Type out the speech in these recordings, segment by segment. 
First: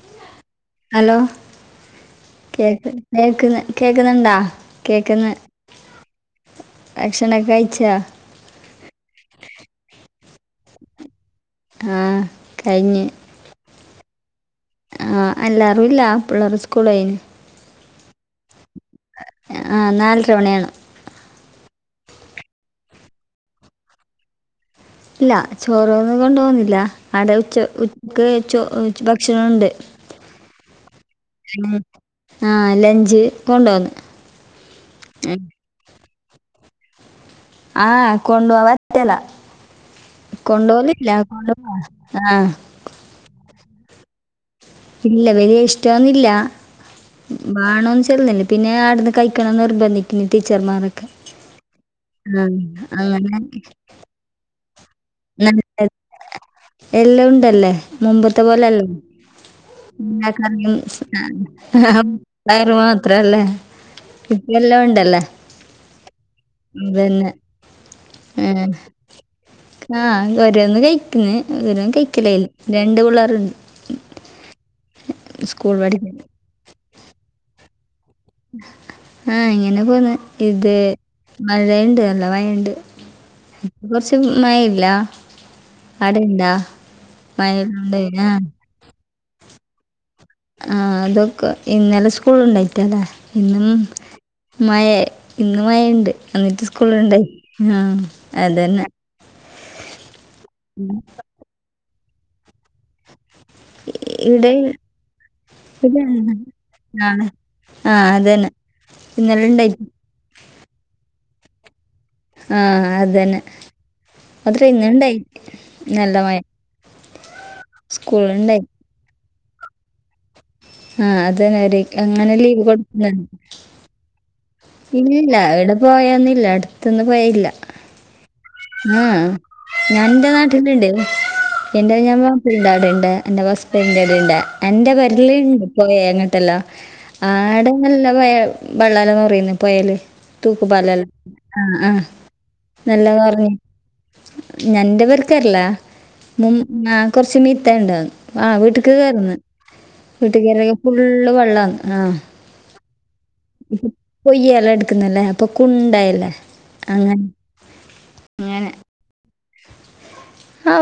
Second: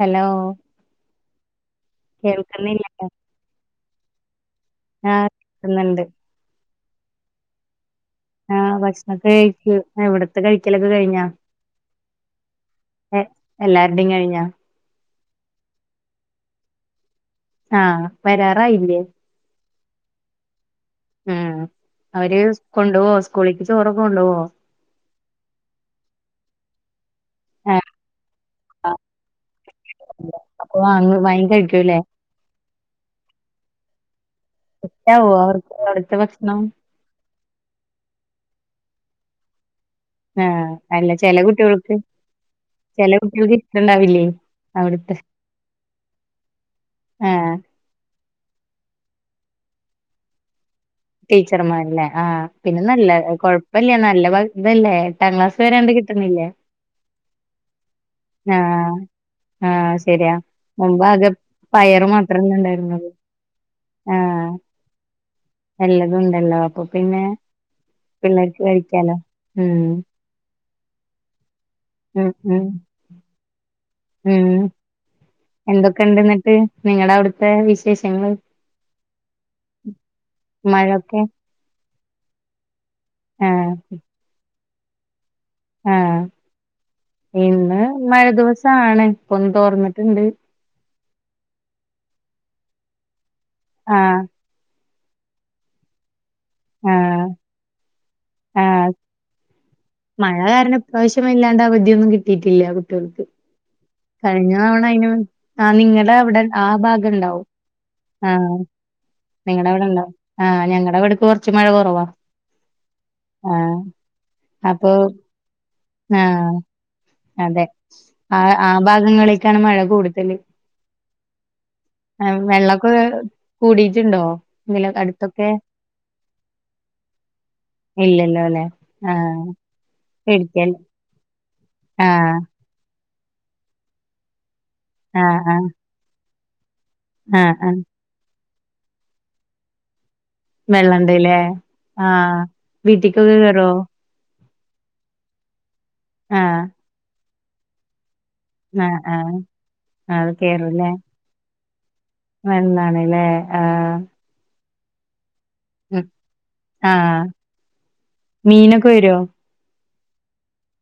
Hello hello കേൾക്കുന്നില്ലേ കേക്ക് കേക്കുന്ന കേക്കുന്നുണ്ടാ ആഹ് കേക്കന്ന് കേൾക്കുന്നുണ്ട് അക്ഷനൊക്കെ കഴിച്ചാ ആഹ് ഭക്ഷണൊക്കെ കഴിക്കു ഇവിടത്തെ കഴിക്കലൊക്കെ കഴിഞ്ഞാ ആഹ് കഴിഞ്ഞ് എല്ലാര്ടെ കഴിഞ്ഞാ ആഹ് എല്ല രുല്ല പിള്ളേർ സ്കൂളയിന് ആഹ് വരാറായില്ലേ ആ നാല് തവണയാണ് ഉം അവര് കൊണ്ടു പോവാ സ്കൂളിക്ക് ചോറൊക്കെ കൊണ്ടു പോവോ ഇല്ല ചോറൊ ഒന്നും കൊണ്ടൊവുനില്ല അടെ ഉച്ച ആഹ് ഉച്ചക്ക് ചോ ഭക്ഷണണ്ട് അപ്പൊ അങ്ങ് ഭയ കഴിക്കൂല്ലേ ആഹ് ലഞ്ച് കൊണ്ടൊന്ന് ന്നാവൊ അവർക്ക് അവിടുത്തെ ഭക്ഷണം ആഹ് കൊണ്ട പോ വറ്റല ആഹ് അല്ല കൊണ്ടപോലില്ല ചെല കൊണ്ട പോവാ കുട്ടികൾക്ക് ആ ചെല കുട്ടികൾക്ക് ഇഷ്ടുണ്ടാവില്ലേ ഇല്ല വലിയ ഇഷ്ടന്നില്ല ആഹ് വാണോന്ന് ചൊന്നന്നെ പിന്നെ ആവിടുന്ന് കഴിക്കണം എന്ന് നിർബന്ധിക്കുന്ന ടീച്ചർ ടീച്ചർമാർക്കെ ടീച്ചർമാര്ല്ലേ ആഹ് പിന്നെ നല്ല കൊഴപ്പല്ലേ നല്ല ഇതല്ലേ എട്ടാം ക്ലാസ് ന വരെണ്ട് കിട്ടുന്നില്ലേ എല്ലാം ഉണ്ടല്ലേ മുമ്പത്തെ പോലെ എല്ലാം ആഹ് ആഹ് ശരിയാ മുമ്പ് ആകെ പയറ് [unintelligible] മാത്രല്ലേ ഉണ്ടായിരുന്നത് മാത്രല്ലേ ഇട്ടിയെല്ലാം ഉണ്ടല്ലേ നല്ലത്ണ്ടല്ലോ അപ്പൊ പിന്നെ അതന്നെ പിള്ളേർക്ക് ആഹ് കഴിക്കാലോ ഉ ആഹ് ഒരോന്ന് കഴിക്കന്ന് ഒരോന്നും ഉം കഴിക്കലേ ഉം രണ്ട് പിള്ളേരുണ്ട് ഉം സ്കൂൾ എന്തൊക്കെ പഠിക്കുന്ന ഇണ്ടെന്നിട്ട് നിങ്ങളുടെ അവിടുത്തെ വിശേഷങ്ങള് ആ ഇങ്ങനെ പോന്ന് ഇത് മഴൊക്കെ മഴണ്ട് നല്ല മഴണ്ട് ആഹ് ഇന്ന് കൊറച്ച് മഴല്ല ആഹ് അടെന്താ മയണ്ടന ആണ് ഇപ്പൊ തോർന്നിട്ടുണ്ട് ആ അതൊക്കെ ഇന്നലെ സ്കൂള ഉണ്ടായിറ്റല്ലേ ഇന്നും ആഹ് മയ ഇന്ന് മയുണ്ട് എന്നിട്ട് ആഹ് സ്കൂളുണ്ടായി ആ അതെന്നെ ആഹ് ഉം മാണ്ട [unintelligible] കിട്ടയിട്ടില്ല കുട്ടികൾക്ക് ഇവിടെ കഴിഞ്ഞ തവണ അയിന് ആ നിങ്ങളടെ അവിടെ ആ ഭാഗംണ്ടാവും ആഹ് അതന്നെ ഇന്നലെ നിങ്ങളടെ ഉണ്ടായി അവിടെണ്ടോ ആഹ് ഞങ്ങളടെ വവിടക്ക് കുറച്ച് മഴ കൊറവാ ആഹ് അത്ന്നെ അത്ര അപ്പൊ ഇന്നണ്ടായി നല്ല മഴ ആഹ് അതെ ആ സ്കൂൾണ്ടായി ആ ഭാഗങ്ങളേക്കാണ് മഴ കൂടുതല് ആ അതന്നെരീക് അങ്ങനെ ലീവ് കൊടുത്തതാ കുടീറ്റ്ണ്ടോ ഇല്ലില്ല ഈടെ പോഴൊന്നില്ല. അടുത്തൊന്നും പൊഴയില്ല ഇല്ലല്ലോ അല്ലെ ആ ആഹ് ഞാൻ ൻെറ പേടിക്കൽ നാട്ടില്ണ്ട് എന്റെ ഞാൻ ആഹ് മാപ്പിളൻ്റാടെണ്ട്. എന്റെ ഹസ്ബൻ്റിൻ്റെവിടെ ണ്ട് എന്റെ പെര്ല് ആഹ് ആഹ് പോയാല്ണ്ടല്ലോ ആ ആഹ് ആഹ് ഏടെങ്കിൽ ല്ല ബള്ളല്ലോ പിന്നെ പൊഴേല് തൂക്ക്പാലല്ല വെള്ളണ്ട്ല്ലേ ആ ആ ആഹ് നല്ല വീട്ടിക്കൊക്കെ കൊറഞ്ഞു കേറോ ഞാൻ ന്റെ പേർക്കർള മും ആഹ് കൊർച്ച് മിത്തേണ്ട് ആ വീട്ട്ക്ക് ആഹ് കേറ്ന്ന്. ആഹ് അത് വീട്ട്ക്ക് [unintelligible] ഫുള്ള് വെള്ളാന്ന് ആ വെള്ളാണ്ലേ ആ കൊയ്യ എല്ലാം എടുക്കുന്നല്ലേ അപ്പൊ ഉം.. കുണ്ടായല്ലേ ആ അങ്ങനെ. മീനൊക്കെ വരോ? ആ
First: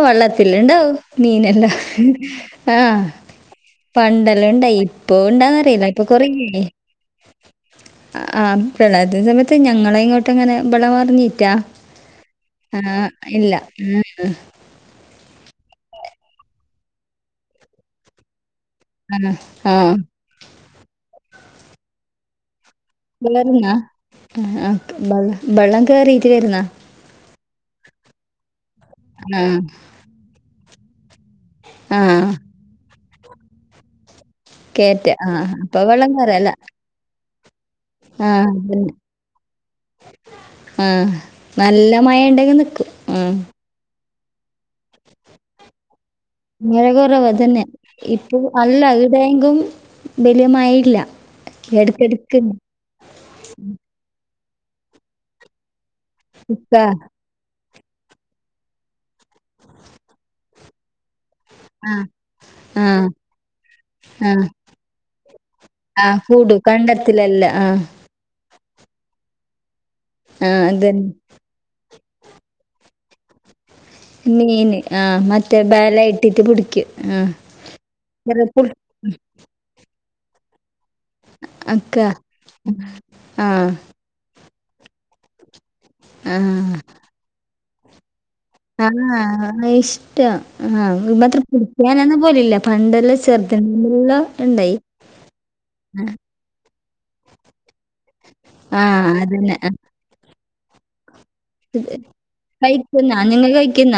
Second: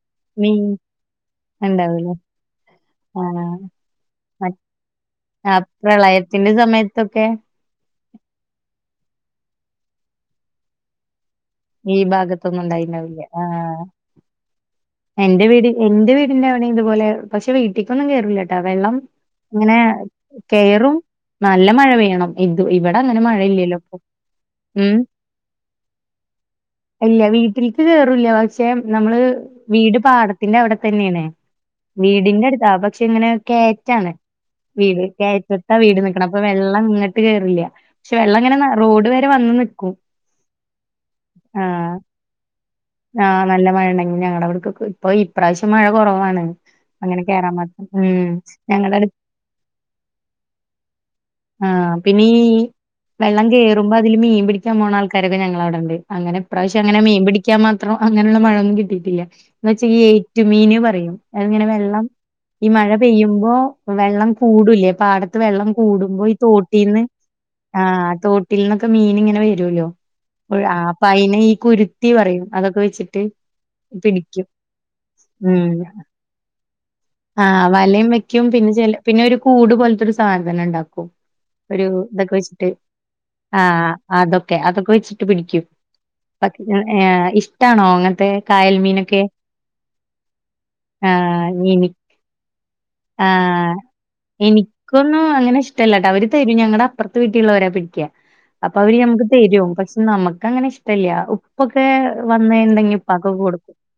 മീൻ വള്ളത്തിലുണ്ടാവും മീനെല്ലാം ഉണ്ടാവൂലേ ആ ആഹ് പണ്ടെല്ലാം ഇണ്ടായി. ഇപ്പ ആ ഇണ്ടാന്നറിയില്ല ഇപ്പൊ കൊറേ പ്രളയത്തിന്റെ സമയത്തൊക്കെ [unintelligible] ആ പ്രളയത്തിന് സമയത്ത് ഞങ്ങളെ ഇങ്ങോട്ട് അങ്ങനെ ബളമർഞ്ഞീറ്റാ ഈ ഭാഗത്തൊന്നും ആ ഉണ്ടായിണ്ടാവില്ല ആ ഇല്ല ആ അ് എന്റെ വീട് എന്റെ വീടിന്റെ അവിടെ ഇതുപോലെ, പക്ഷെ വീട്ടിക്കൊന്നും കേറില്ലട്ടോ വെള്ളം ആഹ് അങ്ങനെ ആഹ് കേറും. നല്ല മഴ പെയ്യണം ഇത് ഇവടെ അങ്ങനെ കേറുന്നാ? മഴയില്ലല്ലോ പ്പൊ ആ ഉം ബള ബള്ളം കേറീട്ടില്ലായിരുന്നു ഇല്യ. വീട്ടിൽക്ക് കേറൂല്ല. പക്ഷെ നമ്മള് ആഹ് വീട് പാടത്തിന്റെ അവടെ തന്നേണേയ് ആഹ് വീടിന്റെടുത്താ പക്ഷെ ഇങ്ങനെ കേറ്റാണ് വീട് കേറ്റ ആഹ് കെയറ്റത്താ അപ്പൊ വീട് വെള്ളം നിക്കണ്. അപ്പൊ കേറല്ല. വെള്ളം ഇങ്ങട്ട് ട്ട് കേറില്യ. പക്ഷെ വെള്ളം ങ്ങനെ ന റോഡ് വരെ വന്ന് നിക്കും ആ ആ നല്ല മഴേണ്ടെങ്കിൽ നിക്കും ഉം.. ആഹ് നല്ല മഴ ണെ ഞങ്ങടവിടക്കൊക്കെ ഇപ്പൊ ഇപ്രാവശ്യം മഴ കൊറവാണ് മഴ അങ്ങനെ കേറാൻ കുറവ്തന്നെ. മാത്രം ഉം ഇപ്പൊ അല്ല ഞങ്ങടെ അടു ഇവിടെയെങ്കും വല്യ മഴയില്ല ആ പിന്നീ എടക്കെടക്ക്ണ്ട്. വെള്ളം കേറുമ്പോ അതില് മീൻ പിടിക്കാൻ പോണ ആൾക്കാരൊക്കെ ഞങ്ങടവിടെണ്ട്. അങ്ങനെ ഇപ്രാവശ്യം അങ്ങനെ മീൻ പിടി- ക്കാൻ മാത്രം അങ്ങനെയുള്ള മഴന്നും കിട്ടിട്ടില്ല. എന്ന് വെച്ചാ ഏറ്റുമീന് പറയും അങ്ങനെ വെള്ളം ഈ മഴ പെയ്യുമ്പോ വെള്ളം കൂടൂലേ, പാടത്ത് വെള്ളം കൂടുമ്പോ ഈ തോട്ടീന്ന് ആ തോട്ടിൽന്നൊക്കെ മീനിങ്ങനെ വരൂലോ ആ അപ്പയ്നി ഈ കുരുത്തി പറയും, അതൊക്കെ വെച്ചിട്ട് പിടിക്കും. മീന് ആ മറ്റേ ഉം.. ബല ഇട്ടിട്ട് പിടിക്കും ആ വലയും വെക്കും ചെറുപ്പുൾ പിന്നെ ചെല പിന്നൊരു കൂട് പോൽത്തൊരു സാധനം ണ്ടാക്കും ഒ ഒരു അക്ക തൊക്കെ വെച്ചിട്ട് ആ അതൊക്കെ അതൊക്കെ വെച്ചിട്ട് പിടിക്കും. ആ പക്ഷെ ഏ ഇഷ്ടാണോ അങ്ങൻത്തെ ആ ഇഷ്ടാ.. ഇ മാത്ര പിടിക്കാൻ ഒന്നും പോവലില്ല ആ എനിക്കൊന്നും അങ്ങനെ ഇഷ്ടല്ലട്ടവര് തരും ഞങ്ങളുടെ അപ്പുറത്ത് വീട്ടിലുള്ളവരാ പിടിക്കുക അപ്പൊ ആ അവര് നമുക്ക് അതന്നെ തരും അത് പക്ഷേ നമുക്ക് അങ്ങനെ ഇഷ്ടല്യ. ഉപ്പൊക്കെ വന്നിണ്ടെങ്കി കഴിക്കുന്ന ഉപ്പാക്കൊക്കെ നിങ്ങൾ കൊടുക്കും കഴിക്കുന്ന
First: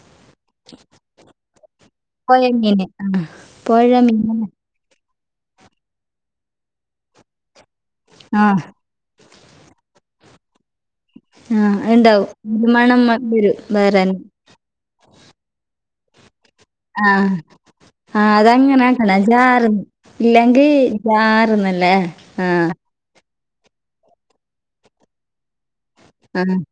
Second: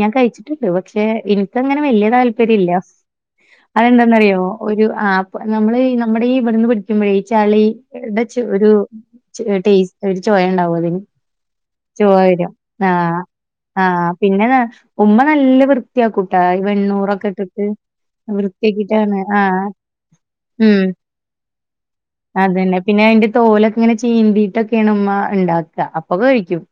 ഞാൻ കഴിച്ചിട്ടുണ്ട്. പക്ഷെ ഇൻക്കങ്ങനെ വല്യ പോയ താല്പര്യല്ല. മീന് പുഴ മീൻ അതെന്താന്നറിയോ ഒരു ആ പ്പൊ നമ്മള് നമ്മുടെ ഈ ഇവിടുന്ന് പിടിക്കുമ്പോഴേ ഈ ചളി- ആ ടെചൊരു ചൊ ടേസ്റ്റ് ഒരു ചൊയ ഉണ്ടാവും അതിന് ആ ഉണ്ടാവും [unintelligible] ഒരു ആ മണം വരും ആ വേറെ പിന്നെന്നാ ഉമ്മ നല്ല വൃത്തിയാ കൂട്ടാ ഈ ആ വെണ്ണൂറൊക്കെ ഇട്ടിട്ട് ആഹ് അതങ്ങനെ ആക്കലാ വൃത്തിയാക്കിട്ടാണ് ജാറ് ആഹ് ഇല്ലെങ്കി ഉം ജാറന്നല്ലേ ആഹ് അതന്നെ പിന്നെ അതിന്റെ തോലൊക്കെ ഇങ്ങനെ ചീന്തിട്ടൊക്കെയാണ് ഉമ്മ ഉണ്ടാക്കുക അപ്പൊ ആഹ് കഴിക്കും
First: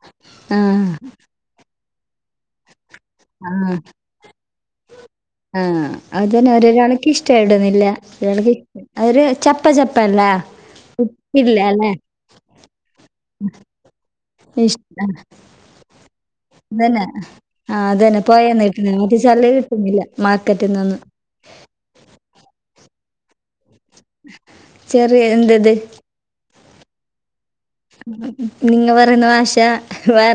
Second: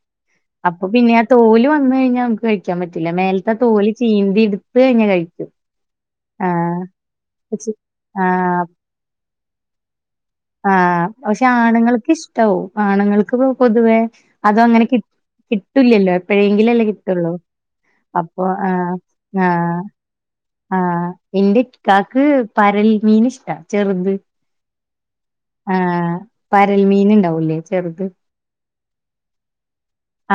അപ്പൊ ആഹ് പിന്നെ ആ തോല് വന്ന് കഴിഞ്ഞാൽ നമുക്ക് കഴി ക്കാൻ പറ്റില്ല മേലത്തെ ആഹ് തോല് ചീന്തി എടുത്ത് ഇങ് കഴിക്കും ആഹ് ആഹ് എണക്കി ആഹ് അര് ചപ്പ ചപ്പല്ലേ ആഹ് പക്ഷെ ഇല്ല അല്ലേ? ആണുങ്ങൾക്ക് ഇഷ്ടാവും ആണുങ്ങൾക്ക് പൊതുവേ അതും അങ്ങനെ കി ഇഷ്ടം കിട്ടുല്ലല്ലോ എപ്പോഴെങ്കിലും അല്ലേ അതന്നെ കിട്ടുള്ളൂ അപ്പൊ ആഹ് ചെല്ല ആഹ് കിട്ടുന്നില്ല മാർക്കറ്റിൽ നിന്ന് ആഹ് എന്റെ ഇക്കാക്ക് പരൽ മീൻ ഇഷ്ടാ ചെറുത് ചെറിയ എന്തത് ആഹ് പരൽ മീൻ ഉണ്ടാവുല്ലേ നിങ്ങ പറയുന്ന ആശാ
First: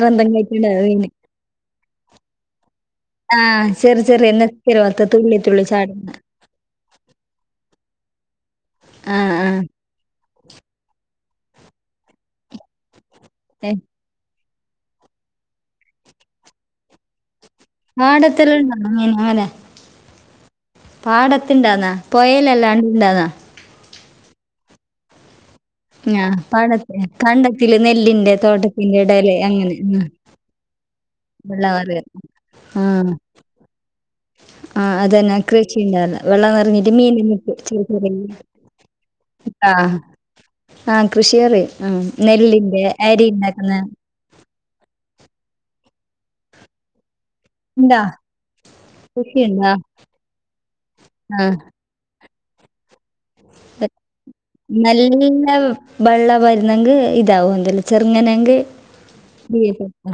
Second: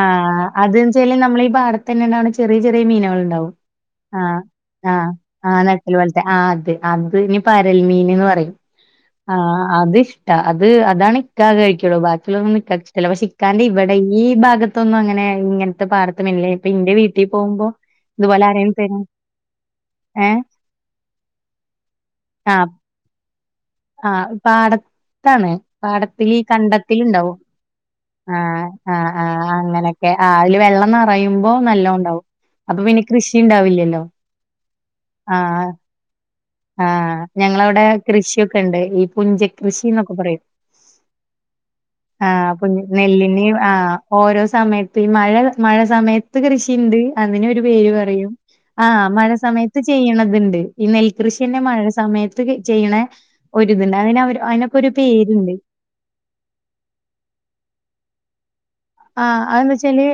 ആഹ് അതുചെല് നമ്മൾ ഈ പാടത്ത് തന്നെ ഉണ്ടാവുന്ന ചെറിയ ചെറിയ മീനകൾ ഉണ്ടാവും ആഹ് ചെറിയ ചെറിയ ആഹ് നെക്കല് പോലത്തെ ആഹ് തുള്ളി ആഹ് തുള്ളി നടക്കല ചാടുന്ന വൾത്തെ ആഹ് അതെ അത് ഇനി പരൽമീൻ എന്ന് പറയും ആഹ് ആ ആഹ് അതി അത് അതാണ് ഇക്ക കഴിക്കുള്ളൂ ബാക്കി ഒള്ളത് ഒന്നും ഇക്കാക്ക് ഇഷ്ടല്ല പക്ഷെ ഇക്കാന്റെ ഏഹ് ഇവിടെ ഈ ഭാ അകത്തൊന്നും അങ്ങനെ ഇങ്ങനത്തെ പാടത്ത് മെല്ലേ ഇപ്പൊ ഇന്റെ വീട്ടിൽ പോകുമ്പോ ഇതുപോലെ മാടത്തെല്ല ആരേലും ഉണ്ടോ തരും [unintelligible] മീനെ ഏഹ് പാടത്തിണ്ടാന്നാ ആഹ് പുയലല്ലാണ്ടിണ്ടന്നാ ആഹ് പാടത്താണ് ആ പാടത്തില് ഈ പാടത്ത് കണ്ടത്തിലുണ്ടാവും കണ്ടത്തില് നെല്ലിന്റെ ആഹ് തോട്ടത്തിന്റെ ആഹ് ഇടയില് ആഹ് അങ്ങനെ ആ അങ്ങനെയൊക്കെ ആഹ് അതില് വെള്ളം നറയുമ്പോ വെള്ളം നല്ല നിറയെ ഉണ്ടാവും അപ്പൊ പിന്നെ കൃഷി ഉണ്ടാവില്ലല്ലോ ആഹ് അതന്നെ കൃഷിണ്ടാവില്ല വെള്ളം നിറഞ്ഞിട്ട് ആഹ് മീൻ ഞങ്ങളവിടെ കൃഷിയൊക്കെ ഇണ്ട് ഈ പുഞ്ച [unintelligible] ആഹ് കൃഷിന്നൊക്കെ പറയും ആഹ് കൃഷിയറി ആഹ് കുഞ്ഞ് നെല്ലിന്റെ അരി നെല്ലിന് ഉണ്ടാക്കുന്ന ആഹ് ഓരോ സമയത്ത് ഈ മഴ മഴ സമയത്ത് കൃഷിയുണ്ട് അതിനൊരു പേര് ഉണ്ടോ പറയും ആഹ് മഴ കൃഷിയുണ്ടോ സമയത്ത് ചെയ്യണതുണ്ട് ഈ നെൽകൃഷി ആ തന്നെ മഴ സമയത്ത് ചെയ്യണ ഒര് ഇതുണ്ട് അതിനവർ അതിനൊക്കെ ഒരു പേരുണ്ട് വെള്ള വരുന്നെങ്കിൽ ഇതാവും എന്തല ചെറുങ്ങനെങ്ക ആ അതെന്ന് വെച്ചാല്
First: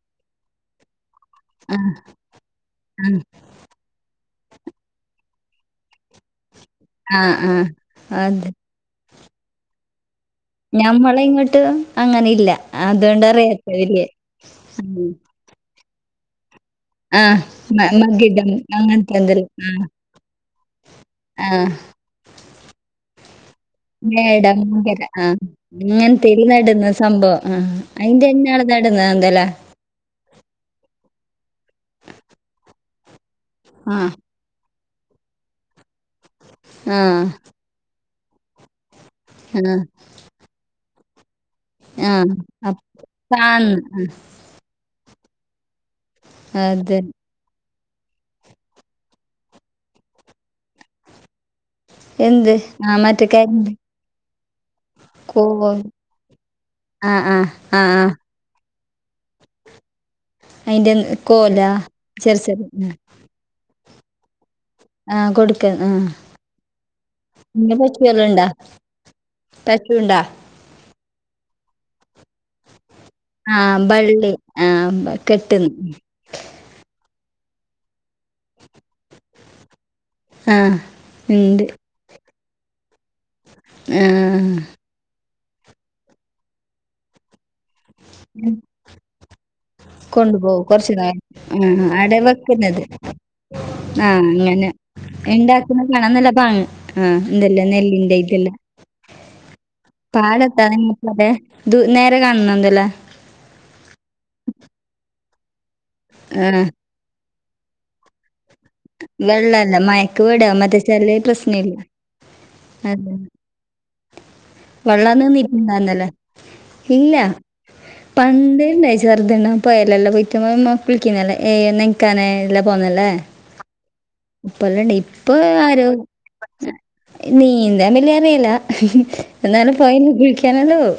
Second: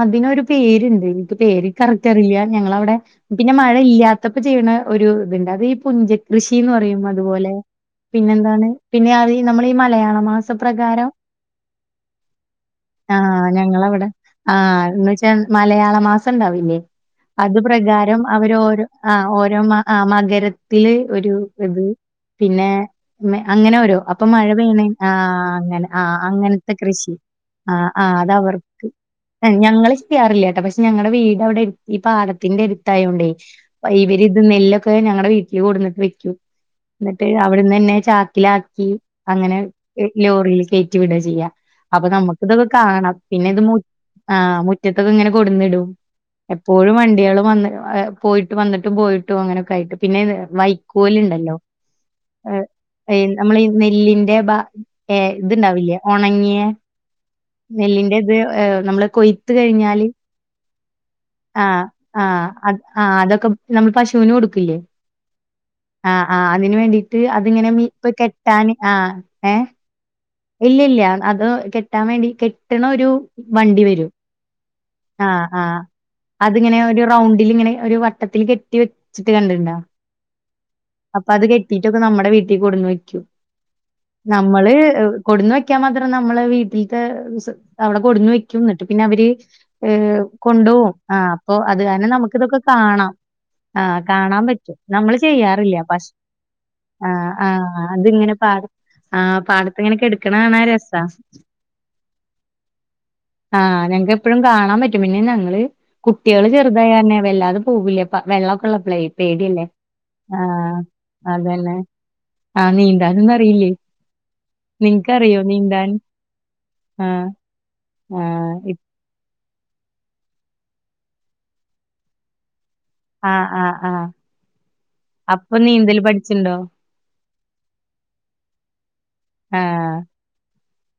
അതിനൊരു പേരുണ്ട് പേര് ആ കറക്ക്റ്റ് അറിയില്ല ഞങ്ങളവിടെ ആ പിന്നെ മഴ ഇല്ല്യാ ഇത്തപ്പ ചെയ്യണ ഒരു ഇതുണ്ട് അത് ഈ പുഞ്ചകൃഷിന്ന് പറയും ആ അതുപോലെ ആ അത് പിന്നെന്താണ് പിന്നെ അതി നമ്മൾ ഈ മലയാള മാസം ഞമ്മള ഇങ്ങോട്ട് അങ്ങനെ ഇല്ല അതുകൊണ്ട് ആഹ് അറിയാത്ത ഞങ്ങളവടെ ആഹ് വലിയ എന്ന് വെച്ചാ മലയാള മാസം ഉണ്ടാവില്ലേ അത് പ്രകാരം മകിടം അവര് ഓരോ അ അങ്ങനത്തെന്തേലും ഓരോ ആ മ മകരത്തില് ഒരു ആ ഇത് പിന്നെ അങ്ങനെ ഓരോ അപ്പൊ മഴ മേടം പെയുന്ന മകര ആ ആഹ് അങ്ങനെ ആഹ് അങ്ങനത്തേല് അങ്ങനത്തെ നടുന്ന കൃഷി സംഭവം ആ ആഹ് ആഹ് അയിന്റെ അത് ഇന്നാള് അവർക്ക് നടുന്നതെന്തല്ലാ ഞങ്ങള കാറില്ല കേട്ടോ പക്ഷെ ഞങ്ങടെ വീട് അവിടെ ഈ പാലത്തിന്റെ അടുത്തായോണ്ടേ ആ ഇവര് ഇത് നെല്ലൊക്കെ ഞങ്ങടെ വീട്ടിൽ കൂടുന്നട്ട് വെക്കും ആ എന്നിട്ട് അവിടുന്ന് തന്നെ ചാക്കിലാക്കി അങ്ങനെ ആ ലോറിയിൽ കയറ്റി വിട ചെയ്യാ ആഹ് ഇപ്പോ കാണാം പിന്നെ ഇത് മു ആഹ് ആഹ് മുറ്റത്തൊക്കെ ഇങ്ങനെ കൊടന്നിടും എപ്പോഴും അത് വണ്ടികൾ വന്ന് പോയിട്ട് വന്നിട്ടും പോയിട്ടും, അങ്ങനെയൊക്കെ ആയിട്ട് പിന്നെ വൈക്കോലുണ്ടല്ലോ. എന്ത് ആ ഏ മറ്റേ നമ്മളി കരിമ്പ് നെല്ലിന്റെ ബ ഏ ഇതുണ്ടാവില്ല ഉണങ്ങിയ ആഹ് ആഹ് നെല്ലിന്റെ ഇത് നമ്മൾ കൊയ്ത്ത് കഴിഞ്ഞാല് അയിന്റെ കോലാ ആഹ് ചെറ് ചെറ് ആഹ് ആ ആഹ് അതൊക്കെ നമ്മൾ പശുവിന് കൊടുക്കില്ലേ ആ കൊടുക്ക ആ ആഹ് ആഹ് അതിന് വേണ്ടിട്ട് അതിങ്ങനെ പിന്നെ ഇപ്പ പശുവെല്ലാം ഉണ്ടാ കെട്ടാൻ ആഹ് ഏഹ് [unintelligible] ഇല്ല ഇല്ല അത് കെട്ടാൻ വേണ്ടി കെട്ടണ ഒരു, ആഹാ വണ്ടി വരും ബള്ളി ആഹാ ആഹ് കെട്ട്. ആഹ് അതിങ്ങനെ ഒരു റൗണ്ടിൽിങ്ങനെ ഒരു വട്ടത്തിൽ കെട്ടി വെച്ചിട്ട് കണ്ടിട്ട്ണ്ടാ? ആ അപ്പൊ അത് ഉണ്ട് കെട്ടിട്ടൊക്കെ നമ്മുടെ വീട്ടിൽ കൊടുന്ന് വെക്കും ആ നമ്മള് കൊടുന്ന് വെക്കാൻ മാത്രേ നമ്മളെ വീട്ടിലത്തെ അവിടെ കൊടിന്നു വെക്കുംന്നിട്ട് പിന്നെ അവര് കൊണ്ടുപോകും കൊണ്ടോകും കുറച്ചു ആ നേരം അപ്പൊ അത് കാരണം ആടെ നമുക്ക് ക്കെ വെക്കുന്നത് കാണാം. ആഹാ ആ കാണാൻ അങ്ങനെ പറ്റും, നമ്മള് ചെയ്യാറില്ല ഉണ്ടാക്കുന്ന പക്ഷെ കാണാൻ നല്ല പാങ് ആ ആഹാ എന്തല്ല ആഹാ നെല്ലിന്റെ അതിങ്ങനെ പാടത്ത്, ആ് പടത്ത്ത്തെങ്ങനെ കെട് ആടത്താേ [unintelligible] നേരെ കാണുന്നുണ്ട്. ആഹ് ഞങ്ങക്ക് എപ്പഴും കാണാൻ പറ്റും പിന്നെ ഞങ്ങള് കുട്ടികള് ആ ചെറുതായാര് നെ വല്ലാതെ പോകൂല്ല വെള്ളക്കള്ളപ്പോളെ, പേടില്ലേ വെള്ളല്ല മയക്ക് വീടാ ആഹാ മറ്റേ ചെറിയ അതന്നെ. പ്രശ്നമില്ല ആഹ് അതെ നീന്താനൊന്നും അറിയില്ലേ? വെള്ളം നിനക്കറിയോ നീന്താൻ നിന്നിട്ടിണ്ടന്നല്ലേ. ഇല്ല ആഹ് ആഹ് ഇപ് [unintelligible] [inaudible] ആഹാ ആഹാ ആഹാ... ! ഇപ്പല്ലണ്ട് ഇപ്പോ ആരും. പഠിച്ചിണ്ടോ നീന്താൻ ലിയ അറിയില്ല എന്നാലും ആഹ് പോയീൽ കുളിക്കാനല്ലോവും.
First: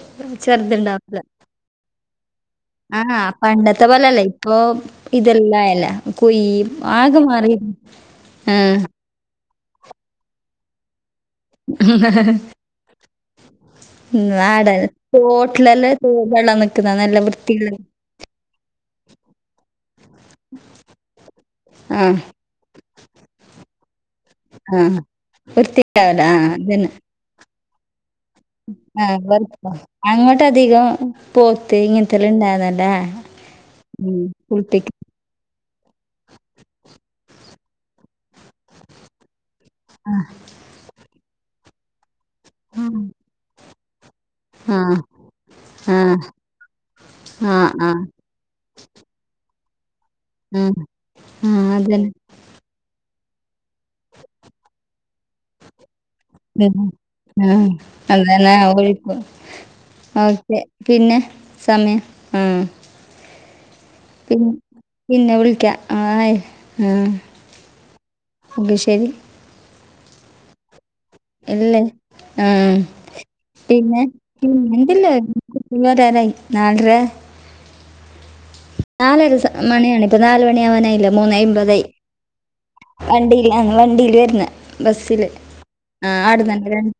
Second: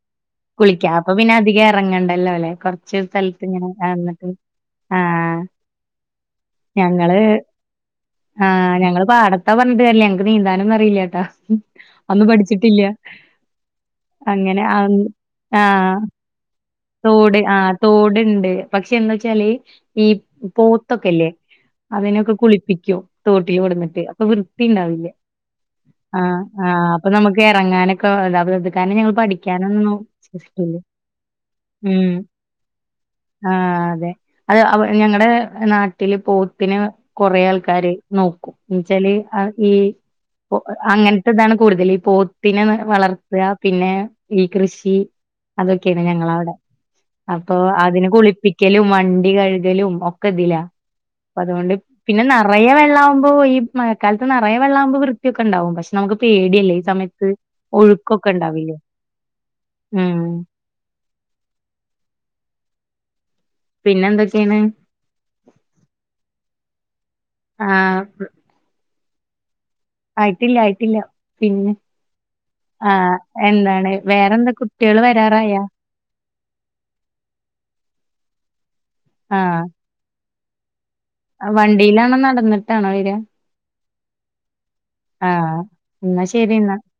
കുളിക്കാൻ അപ്പൊ ചെറുതണ്ടാവല് പിന്നെ [unintelligible] അധികം എറങ്ങണ്ടല്ലോ ല്ലെ കൊറച്ച് ആഹാ സ്ഥലത്ത് ഇങ്ങനെ പണ്ടത്തെ നടന്നിട്ട് പോലല്ലേയ്. ആഹ് [unintelligible] ഞങ്ങള് ആകെ മാറി ആ ആഹ് ഞങ്ങള്ൾ പാടത്താ പറഞ്ഞിട്ട് കാര്യല്യ ഞങ്ങക്ക് നീന്താനൊന്നും അറിയില്ലേട്ടാ. അന്നു പഠിച്ചിട്ടില്ല അങ്ങനെ നാടൻ ആഹ് [unintelligible] തോട് ആ വൃത്തിയുള്ള തോടുണ്ട് പക്ഷെ എന്താ വച്ചാല് ഈ പോത്തൊക്കെല്ലേ? ആ അതിനൊക്കെ കുളിപ്പിക്കും തോട്ടിൽ കൊടുന്നിട്ട്. അപ്പോ വൃത്തി ആ ഉണ്ടാവില്ല. വൃത്തിയാവൂല. ആ ആഹാ ആഹാ അതന്നെ. അപ്പോ നമുക്ക് ഇറങ്ങനോക്കെ, [unintelligible] കാരണം ആ ഞങ്ങൾ വെറുപ്പാ. പഠിക്കാനൊന്നും വിശ്വസിക്കില്ലേ അങ്ങോട്ടധികം പോത്ത്. ഉം ഇങ്ങനത്തെല്ലാം ഇണ്ടാവുന്നല്ല. ആ തെ ഉം അത് ആ കുളിപ്പിക്കും. ഞങ്ങടെ നാട്ടില് പോത്തിനെ കൊറെേ ആൾക്കാര് നോക്കും എന്ന്ച്ചാല് ഈ ഒ അങ്ങനത്തെ ഇതാണ് കൂടുതൽ ഈ പോത്തിനെ ആ വളർത്ത പിന്നെ ഈ ആ കൃഷി ആ അതൊക്കെയാണ് ഞങ്ങളവിടെ ആ അപ്പൊ ആ അതിനെ കുളിപ്പിക്കലും മൺ വണ്ടി കഴുക്കലും ഓക്കേ ഇതിലാ. ആ അതന്നെ. നിറയ വെള്ള ആകുമ്പോ ഈ മക്കാലത്ത് നിറയ വെള്ളാകുമ്പോ വൃത്തിയൊക്കെ ഉണ്ടാവും ക്ഷെ നമുക്ക് പേടി ഉണ്ടാവില്ലേ ഉം [unintelligible] പിന്നെ സമയം ആഹ... ! പിന്നെ എന്തൊക്കെണ്? പിന്നെ വിളിക്കാ ആഹാ ആഹാ... ! ആഹാ.. ! ഓക്കേ ശരി. ആയിട്ടില്ല ആയിട്ടില്ല പിന്നെ? ആഹാ ആഹ് എന്താണ് പിന്നെ വേറെന്താ കുട്ട്യേള് പിന്നെന്താല്ല, വരാറായാ? കുട്ടിവിരരായി. നാലര നാലര സ ആഹ് മണിയാണ് ഇപ്പ നാല് മണിവാനായില്ലോ. മൂന്നെ അയിമ്പതായി വണ്ടിയിലാണോ നടന്നിട്ടാണോ വരാ? വണ്ടില്, വണ്ടില് വരുന്ന ബസില്. ആഹ് ആ എന്നാ ആടു ശരി നന്ന എന്നാ. രണ്ട്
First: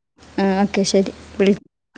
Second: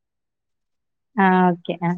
ആ ഓക്കെ ശരി ആഹ് വിളി ഓക്കെ ആഹ്.